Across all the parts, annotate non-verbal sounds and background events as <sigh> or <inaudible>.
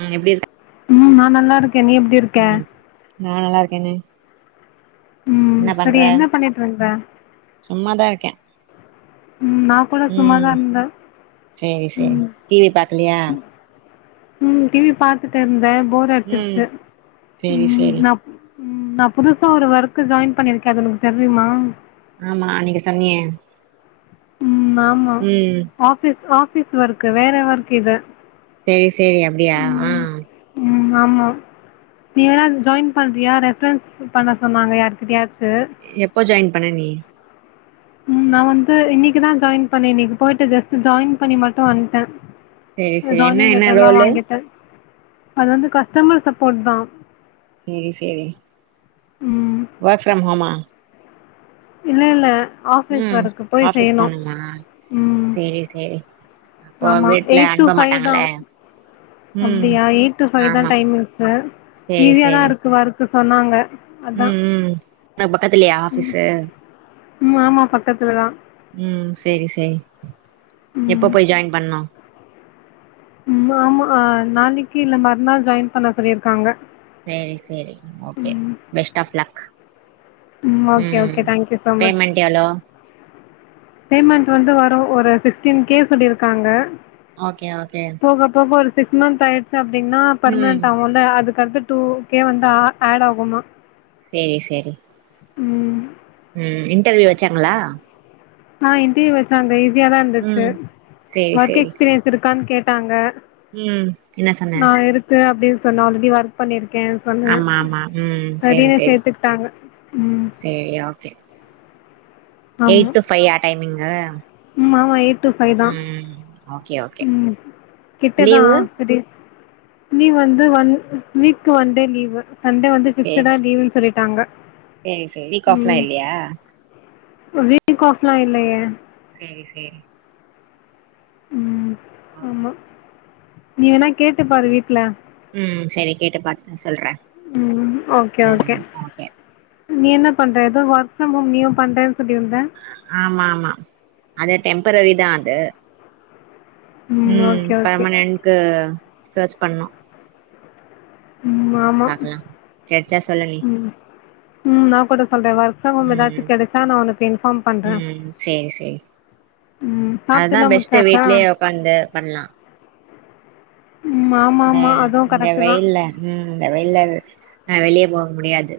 ம் எப்டி இருக்க உம் நா நல்லா இருக்கே நீ எப்படி இருக்கே ம் நா நல்லா இருக்கே நீ உம்ம்ம் சேரி என்ன பண்ணிட்டு இருக்குற சும்மாதா இருக்கே நான் கூட சும்மா உம் தான் இருந்தேன் சேரி சேரி டிவி பாக்கலையா உம் டிவி பாத்துட்டு இருந்தே போர் ம் அடிச்சுருச்சு சேரி உம் சேரி நா ம் நா புதுசா ஒரு ஒர்க்கு ஜாயின் பண்ணியிருக்கே அது உனக்கு தெரியுமா ஆமா அன்னிக்கு சொன்னியே ம் ஆமா ம் ஆபீஸ் ஆபீஸ் ஒர்க்கு வேற ஒர்க் இது சேரி சேரி அப்டியா ஆஹ் ம் ஆமா நீ வேணா ஜாயின் பண்றியா ரெஃப்ரன்ஸ் பண்ண சொன்னாங்க யாருகிட்டயாது எப்போ ஜாயின் பண்ண நீ உம் நா வந்து இன்னைக்குதா ஜாயின் பண்ணே இன்னைக்கு போயிட்டு ஜஸ்ட் ஜாயின் பண்ணி மட்டு வந்துட்டே சேரி சேரி என்ன ஜாய்னிங் என்ன லெட்டர்லா ரோலு வாங்கிட்டே அது வந்து கஸ்டமர் சப்போர்ட் தா சேரி சேரி ம் ஒர்க் ஃப்ரம் ஹோமா இல்லே இல்லே ஆபீஸ் ம் ஒர்க் போய் ஆஃபீஸ் செய்யணும் போணுமா உம் சேரி சேரி அப்போ ஆமா வீட்ல எயிட் டு அனுப்ப ஃபைவ் தா மாட்டாங்கல்ல ம் அப்டியா எயிட் டு ஃபைவ் தா ஆமா டைம் இருக்கு ஈஸியாதா இருக்கு வர்க்கு சொன்னாங்க அதா உம் உம் என்ன பக்கத்துலையா ஆபீஸ்ஸு உம் ஆமா பக்கத்துல தா உம் சேரி சேரி எப்ப போய் ஜாயின் பண்ணு உ ஆமா ஆஹ் நாளைக்கு இல்லே மறுநாள் ஜாயின் பண்ண சொல்லியிருக்காங்க சேரி சேரி okay best of luck okay ம் okay thank you so much payment எவ்ளோ பேமெண்ட் வந்து வரு ஒரு சிக்ஸ்டீன் கே சொல்லியிருக்காங்க ஓகே ஓகே போக போக ஒரு சிக்ஸ் மன்த் ஆயிடுச்சு அப்புடின்னா ம் பர்மனென்ட் ஆகுலே அதுக் அடுத்து டூ கே வந்து ஆ அட் ஆகுமா சேரி சேரி உம் உம் இன்டர்வியூ வச்சாங்களா ஆஹ் இன்டர்வியூ வச்சாங்க ஈஸியா தா இருந்துச்சு ம் ஒர்க் எக்ஸ்பீரியன்ஸ் இருக்கான்னு கேட்டாங்க உம் என்ன சொன்னே அப்டி சொன்ன ஆல் ரெடி ஒர்க் பண்ணிரு கே சொன்னே ஆமா ஆமா ம் சேரி சரினு சேரி சேத்துக்கிட்டாங்க உம் சேரி ஓகே எயிட் டூ ஃபையா டைமிங்கு ம் ஆமா எயிட் டூ ஃபைவ் தான் ம் ஓகே ஓகே உம் லீவு கிட்டதான் சேரி லீவ் வந்து one week one day leave Sunday வந்து சேரி ஃபிக்ஸடா லீவுன்னு சொல்லிட்டாங்க சேரி சேரி வீக் ஆஃப்லா உம் இல்லையா வீன கோஃப்ல்லாம் <unintelligible> இல்லையே சேரி சேரி உம் ஓகே ஆமா நீ வேணா கேட்டு பாரு வீட்ல உம் சரி கேட்டுப்பாத் சொல்ற ம் ஓகே ஓகே உம் ஓகே நீ என்ன பண்ற எதோ ஒர்க்கு மும் நீயு பண்றன் ஆமா ஆமா அது டெம்ப்ரரிதா அது ம் உம் ஓகே ஓகே பர்மனன்கு சர்ச் பண்ணு ம் ஆமா பாக்கலா கெடச்சா சொல்லு நீ ம் ம் நா கூட சொல்ற ஒர்க் ஃப்ரம் ஹோம் எதாச்சு ம் கெடச்சா நா உனக்கு இன்ஃபார்ம் பண்ற அதா பெஸ்ட்டு வீட்லியே உக்காந்து பண்லா ம் ஆமா இந்த ஆமா அதுவும் இந்த கரெக்ட்டு தான் வெயில்ல உம் இந்த வெயில்ல அ வெளிய போக முடியாது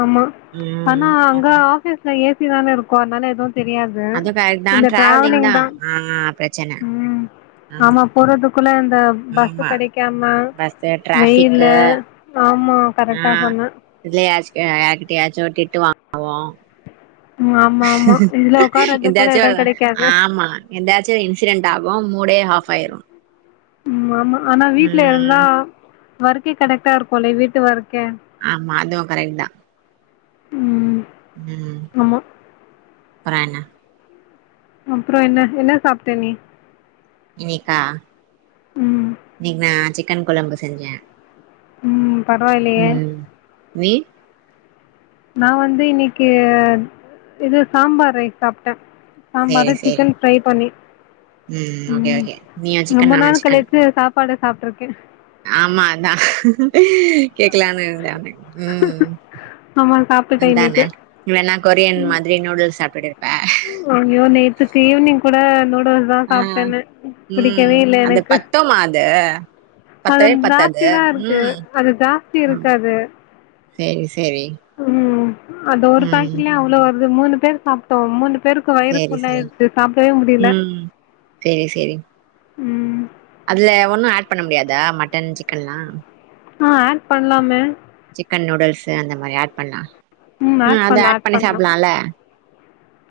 ஆமா ம் ஆனா அங்க பாக்கலா ஆபீஸ்ல ஏசி தான இருக்கு அதனால எதுவு தெரியாது அது கரெக்ட் தா இந்த டிராவலிங் தா ட்ராவலிங்தா ஆ பிரச்சன ம் ஆமா போரோட்டுக் க பஸ்சு ஆமா கெடைக்காம பஸ்ஸு டிராஃபிக்கு வெய்யிலு ஆமா ஆ கரட்டா சொன்ன இதுல யாச்க யார்கிட்டியாச்சு டிட்டு வாங்கவோ உம் ஆம் எந்தாச்சு ஒரு கெடைக்காது ஆம்மா எந்தாச்சு இன்சிடன்ட்டாகு மூடே ஆஃப் பயிரு ம் ஆமா ஆனா வீட்ல இருந்தா வர்க்கே கடெக்டாருக்குல வீட்டு வர்க் ஆமா அதுவு கரைட்தா உம் உம் அப்ற என்ன அப்ற என்ன என்ன சாப்ட நீ இனிக்கா ம் இனிக் நா சிக்கன் கொழம்பு செஞ்ச உம் பரவாயில்லியே நீ நா வந்து இன்னிக்கு இது சாம்பார் ரைஸ் சாப்ட்ட சாம்பாரு சேரி சேரி சிக்கன் ஃரை பண்ணி ம் ஓகே உம் ஓகே நீயு சிக்கன் ரொம்ப நானு நாள் சிக்கன் கழிச்சு சாப் ப்பாட சாப்ட்ருக்க ஆமா அதா கேக்கலானு இருந்த அத உம் ஆமா சாப்ட்டுட்டே அந்தான இன்னைக்கு வேணா கொரியன் மாதிரி நூடுல்ஸ் சாப்டுடு ஐய்யோ நேத்துக்கு ஈவ்னிங் கூட நூ டுல்ஸ்தா ஆ சாப்டனு ம் புடிக்கவேல அது எனக்கு பத்துமா அது அது பத்தவே பத்தாது ஜாஸ்திதா இருக்கு ம் அது ஜாஸ்தி இருக்காது சேரி சரி ம் அது ஒரு பேக்ரில அவ்ளோ வருது மூணு பேர் சாப்டோ மூணுப் பேருக்கு வயிறு சேரி சேரி ஃபுல்லாயிருச்சு சாப்டவே முடில ம் சேரி சேரி உம் அதுல ஒன்னு ஏட் பண்ண முடியாதா மட்டன் சிக்கன்லா ஆ ஏட் பண்லாமே சிக்கன் நூடுல்ஸ்சு அந்த மாரி ஏட் பண்லா ம் ஆட் அத பண்லா ஏட் ஆட் பண்ணி பண்லா சாப்புல்லால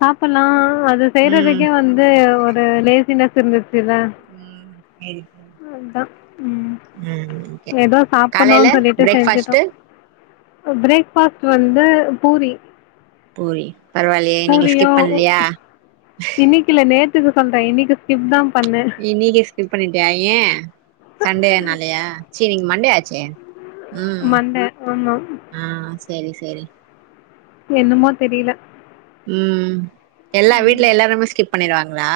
சாப்பல்லா அது செய்யறதுக்கே வந்து ஒரு லேசினஸ் இருந்துச் சில ம் சேரி சேரி அத்தா உம் ம் ஓகே ஏதோ காலைல சாப்புன்னுன் சொல்லிட்டு செஞ்சுட்டோ பிரேக்ஃபாஸ்ட்டு பிரேக் ஃபாஸ்ட் வந்து பூரி பூரி பரவால்லியே நீங்க பூரியு ஸ்கிப் பண்லியா திகு சொல்ற இன்னைக்கு ஸ்ஸிப்தாப் இன்னிகே ஸ்கிப் பண்ணிட்டியா ஏ சண்டேனாலியா டினிங் மண்டே ஆச்சே மண்டே ஆமா செரி செரி என்னமோ தெரில உம் எல்லா வீட்ல எல்லாருமே ஸ்கிப் பண்ணிருவாங்ளா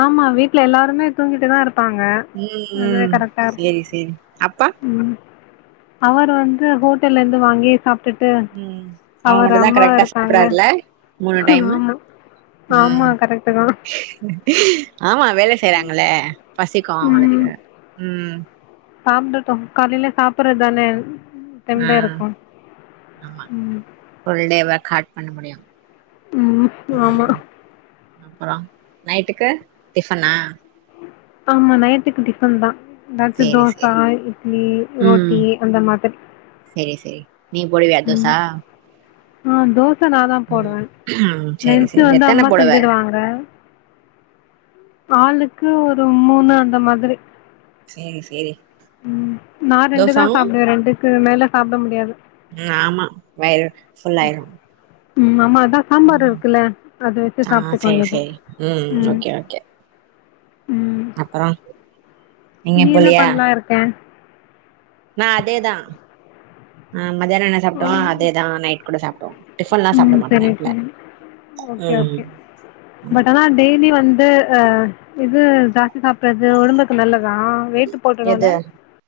ஆமா வீட்ல எல்லாருமே தூங்கிட்டுதா இரு ப்பாங்க ம் அதுவே ம் கரெக்டா இருக்கு சேரி சேரி அப்பா ம் அவர் வந்து ஹோட்டல்ல இருந்து வாங்கி சாப் டுட்டு ம் அவ அவர் மட்டுந்தா அம்மா கரெக்டா இருக்காங்க சாப்புட்றாருல்ல மூணு டைமு ஆமா ம் ஆமா கரெக்டு தா ஆமா வேல செய்றாங்கல பசிக்கு அவுங்களுக்கு ம் சாப்டட்டு காலைல சாப்படறதானே ஆ ஆமா ம் ஃபுல் டே ஒர்க் ஹார்ட் பண்ண முடியு ம் ஆமா அப்பற நைட்டுக்கு டிஃபனா ஆமா நைட்டுக்கு டிஃபன் தா எதாச்சு சேரி தோசா சேரி இட்லி ம் ரோட்டி அந்த மாதிரி சேரி சேரி நீ போடுவியா ம் தோசா ஆ தோசை நாந்தா போடுவே ம் சேரி நென்ச்சு சேரி வந்து எத்தன அம்மா போடுவ செஞ்சுடு வாங்க ஆளுக்கு ஒரு மூணு அந்த மாதிரி செரி செரி ம் நா ரெண்டு தா சாப்டுவே ரெண்டுக்கு மேல சாப்ட முடியாது ம் ஆமா வயிறு ஃபுல்லாயிரு ம் அம்மா அதா சாம்பார் ம் இருக்குல அத வச்சு ஆ சாப்ட்டுக்குவாங் செரி இப்போ செரி ம் ம் அப்பற நீ என்ன பண்லா இருக்கே நா அதேதா ஆ மத்யான என்ன சாப்ட்டோ அதேதா நைட் கூட சாப்ட்டோ டிஃபன்லா சாப்ட ம் மாட்டோ சரி நைட்ல சரி ஓகே ம் ஓகே ஆமா பட் ஆனா டெய்லி வந்து அ அது ஜாஸ்தி சாப்படறது ஒடம்புக்கு நல்லதா வெய்ட்டு போட்டுடல்ல எது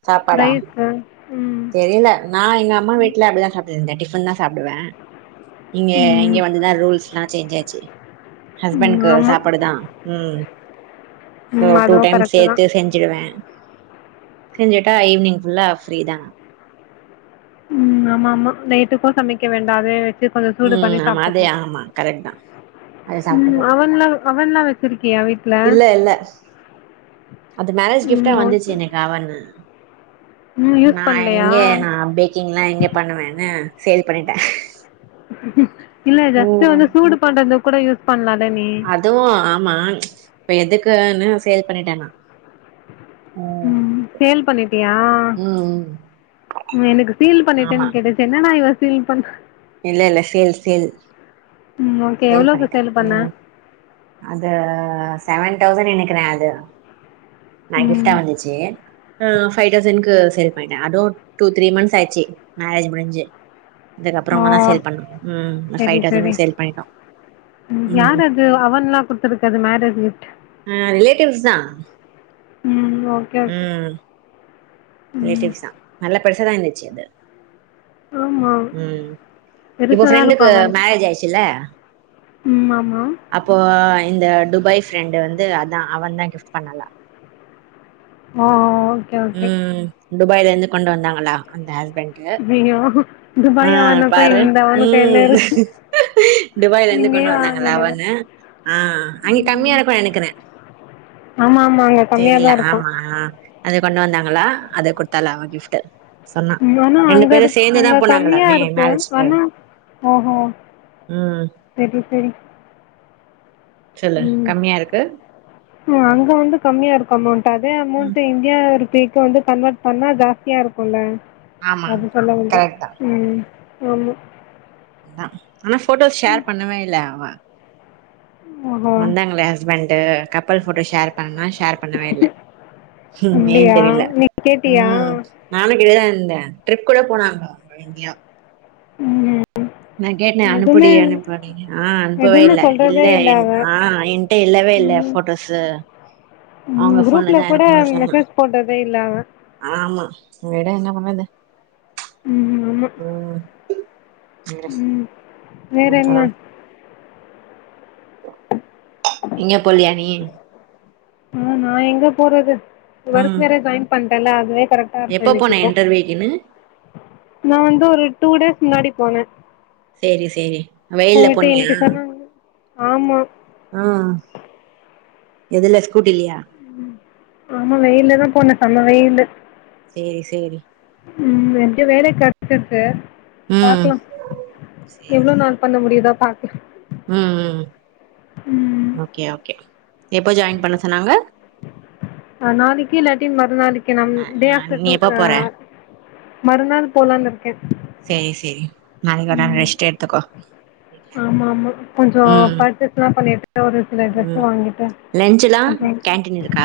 சாப்பாடா ரைஸு ம் தெரில நா எங்க அம்மா வீட்ல அப்டிதா சாப்டுட்ருந்தே டிஃபன் தா சாப்டுவே இங்க ம் இங்க வந்துதா ரூல்ஸ்லா சேன்ச் ஆச்சு ம் ஹஸ்பண்ட்கு ஆமாம் சாப்பாடுதா ம் சோ ம் டூ அதுவும் டைம்ஸ் கரெக்ட்டு தான் சேத்து செஞ்சுடுவே செஞ்சிட்டா ஈவினிங் ஃபுல்லா ஃப்ரீ தா ம் ஆமாமா நைட்டுக்கோ சமைக்க வேண்டா அதே கொஞ்ச சூடு ம் பண்ணி ஆமா அதே சாப்ட்டுக்லா ஆமா கரெக்ட் தா அத ம் சாப்ட்டுப்போ அவன்லா அவன்லா வச்சிருக்கியா வீட் இல்ல இல்ல அது மேரேஜ் கிஃப்டா ம் வந்துச்சு ஓகே எனக்கு அவன் ம் யூஸ் நா பண்ணலையா எங்க நா பேக்கிங்லா எங்க பண்ணுவேனு சேல் பண்ணிட்ட இல்ல ஜஸ்ட் வந்து சூடு பண்றதுனா கூட யூஸ் பண்லா அதுவு ஆமா இப்ப எதுக்குனு சேல் பண்ணிட்டே நா ம் சேல் பண்ணிட்டியா ம் ம் ம் எனக்கு சீல் ஆமா பண்ணிட்டேன் கேட்டுச்சு என்னடா இவ சீல் பண்ணா இல்ல இல்ல சேல் சேல் ம் ஓகே எவ்ளோக்கு பண்ணிட்டே சேல் பண்ண ம் அது செவன் டௌசண்ட் நினைக்கறே அது மை கிஃப்டா ம் வந்துச்சு அ ஃபைவ் தௌசண்க்கு சேல் பண்ணிட்டே அதும் டூ த்ரீ மன்த்ஸ் ஆயிர்ச்சு மேரேஜ் முடிஞ்சு ஓ அதுக்கப்றோமா தா சேல் பண்ணோ ம் சரி ஃபைவ் சரி டௌசண்ட்க்கு சேல் பண்ணிட்டோ ம் யார் அது அவன்லா குடுத்தருக்கறது மேரேஜ் கிஃப்ட் ஆ ரிலேட்டிவ்ஸ் தா ம் ஓகே ஓகே ம் ம் ரிலேட்டிவ்ஸாதா நல்ல பெருச தான் இந்துச்சு அது ஆமா ம் இப்போ பெருசா தான் இருக்கும் ஃப்ரெண்டுக்கு அவன் மேரேஜ் ஆயிச்சுல்ல ம் ஆமா அப்போ இந்த டுபாய் ஃப்ரெண்டு வந்து அதான் அவன் தான் கிஃப்ட் பண்ணாலா ஓ ஓ ஓக் ம் ம் டுபாய்ல இந்து கொண்டு வந்தாங்களா அந்த அ ஐயோ ஆ துபாய் அவனுக்கும் பாரு இந்த அவனுக்கும் என்ன ம் இருக்கு டுபாய்ல ருந்து கொண்டு இங்கேயே வாங்க வந்தாங்கல வேண்டியது தான் அவன்னு ஆ அங்க கம்மியா இருக்கு நனைக்கிறே ஆமா ஆமா அங்க கம்மியா தெரில தான் இருக்கும் ஆமா ஆ அது கொண்டு வந்தாங்களா அதை கொடுத்தால அ கிஃப்ட் யோ ஆனா அங்க இரு அங்க கம்மியா போனாங்களாமே இருக்கு மேரேஜ்க்கு ஓன் ஓகோ ம் செரி செரி சொல்லு ம் கம்மியா இருக்கு அங்க வந்து கம்மியா இருக் அமௌன் ட் அதே ம் அமௌன்ட் இந்தியா ரூபிக்கே வந்து கன்வெர்ட் பண்ணா ஜாஸ்தியா இருக்குல்ல ஆமா அது சொல்ல வந்த கரெக்ட் தா ம் ஆமா அதா ஆனா போட்டோஸ் ஷேர் பண்ணவே இல்ல அவ ஓஹோ வந்தாங்களே ஹஸ்பண்டு கப்பல் போட்டோ ஷேர் பண்னா ஷேர் பண்ணவே இல்ல ஏ அப்டியா தெரில நீ கேட்டியா ம் நானும் கேட்டுகிட்டே தான் ந்தேன் ட்ரிப் கூட போனாங்க அவங்க எங்கியோ ம் நா கேட்னே அனுப்புடி எதுமே அனுப்புடி ஆ அனுப்பவே எதுமே இல்ல இல்ல சொல்றதே என் அவ ஆ என்டே இல்லவே ல்ல ம் ஃபோட்டோஸு ம் அவங்க குரூப்ல போன்லதான் கூட இருக்குன்னு சொன்னா மெசேஜ் போட்டதே இல்ல அவ ஆமா விடு என்ன பண்றது ம் ஆமா ம் <unintelligible> வேற என்ன இங்க போலியா நீ ஆ நான் எங்க போறது ஒர்க் ம் வேற ஜாயின் பண்டேன்ல அதுவே கரெக்டா இருக் எப்ப எனக் போன இப்போ இன்டர்வியூக்குன்னு நான் வந்து ஒரு டூ டேஸ் முன்னாடி போனே சரி சரி வெய்ல்ல போயிட்டு போனியா இன்னைக்கு சொன்னாங்க ஆமா ஆ எதுல ஸ் ம் ஆமா வெயில தான் போனே செம வெயிலு சேரி சேரி ம் ரெண்டு வேலை கிடைச்சிற்கு ம் பாக்கலா சேரி எவ்ளோ சேரி நாள் பண்ண முடியுதா பாக் ம் ம் ம் ஓகே ஓகே எப்போ ஜாயின் பண்ண சொன்னாங்க அ நாளிக்கு இல்லாட்டி மறுநளைக்கு நம் டே ஆஃப்டர் டூ செரி செரி நாளைக் ஓர் நாள் ம் ரெஸ்ட் எடுத்துகோ ஆமா ஆமா கொஞ்ச பர்ச்சேஸ்ல்லாம் பண்ணிட்டு ஒரு சில ட்ரெஸ்ஸு வாங்கிட்டு லஞ்சுலா அப்றோ கேன்டின் இருக்கா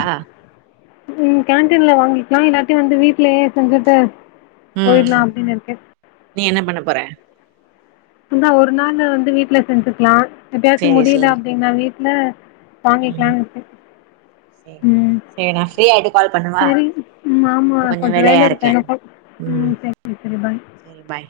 ம் கேண்ட்டீன்ல வாங்கிக்கலா இல்லாட்டை வந்து வீட்லயே செஞ்சுட்டு ம் போயிடலா அப்படின்னு இருக்கே நீ என்ன பண்ண போற அ ஒரு நாள் வந்து வீட்ல செஞ்சுக்கலா எப்பயாச்சு சேரி முடியல சேரி அப்ப்டீங்கன்னா வீட்ல ம் வாங்கிக்கலானு விட்ட சேரி சேரி நான் ஃப்ரீயாயிட்டு கால் பண்ணுவா சரி ம் இப்ப ஆமாம் கொஞ்சம் வேலை வேலையா இருக்குது இருக்கே எனக்கும் ம் சரி சரி பாய் சரி பாய்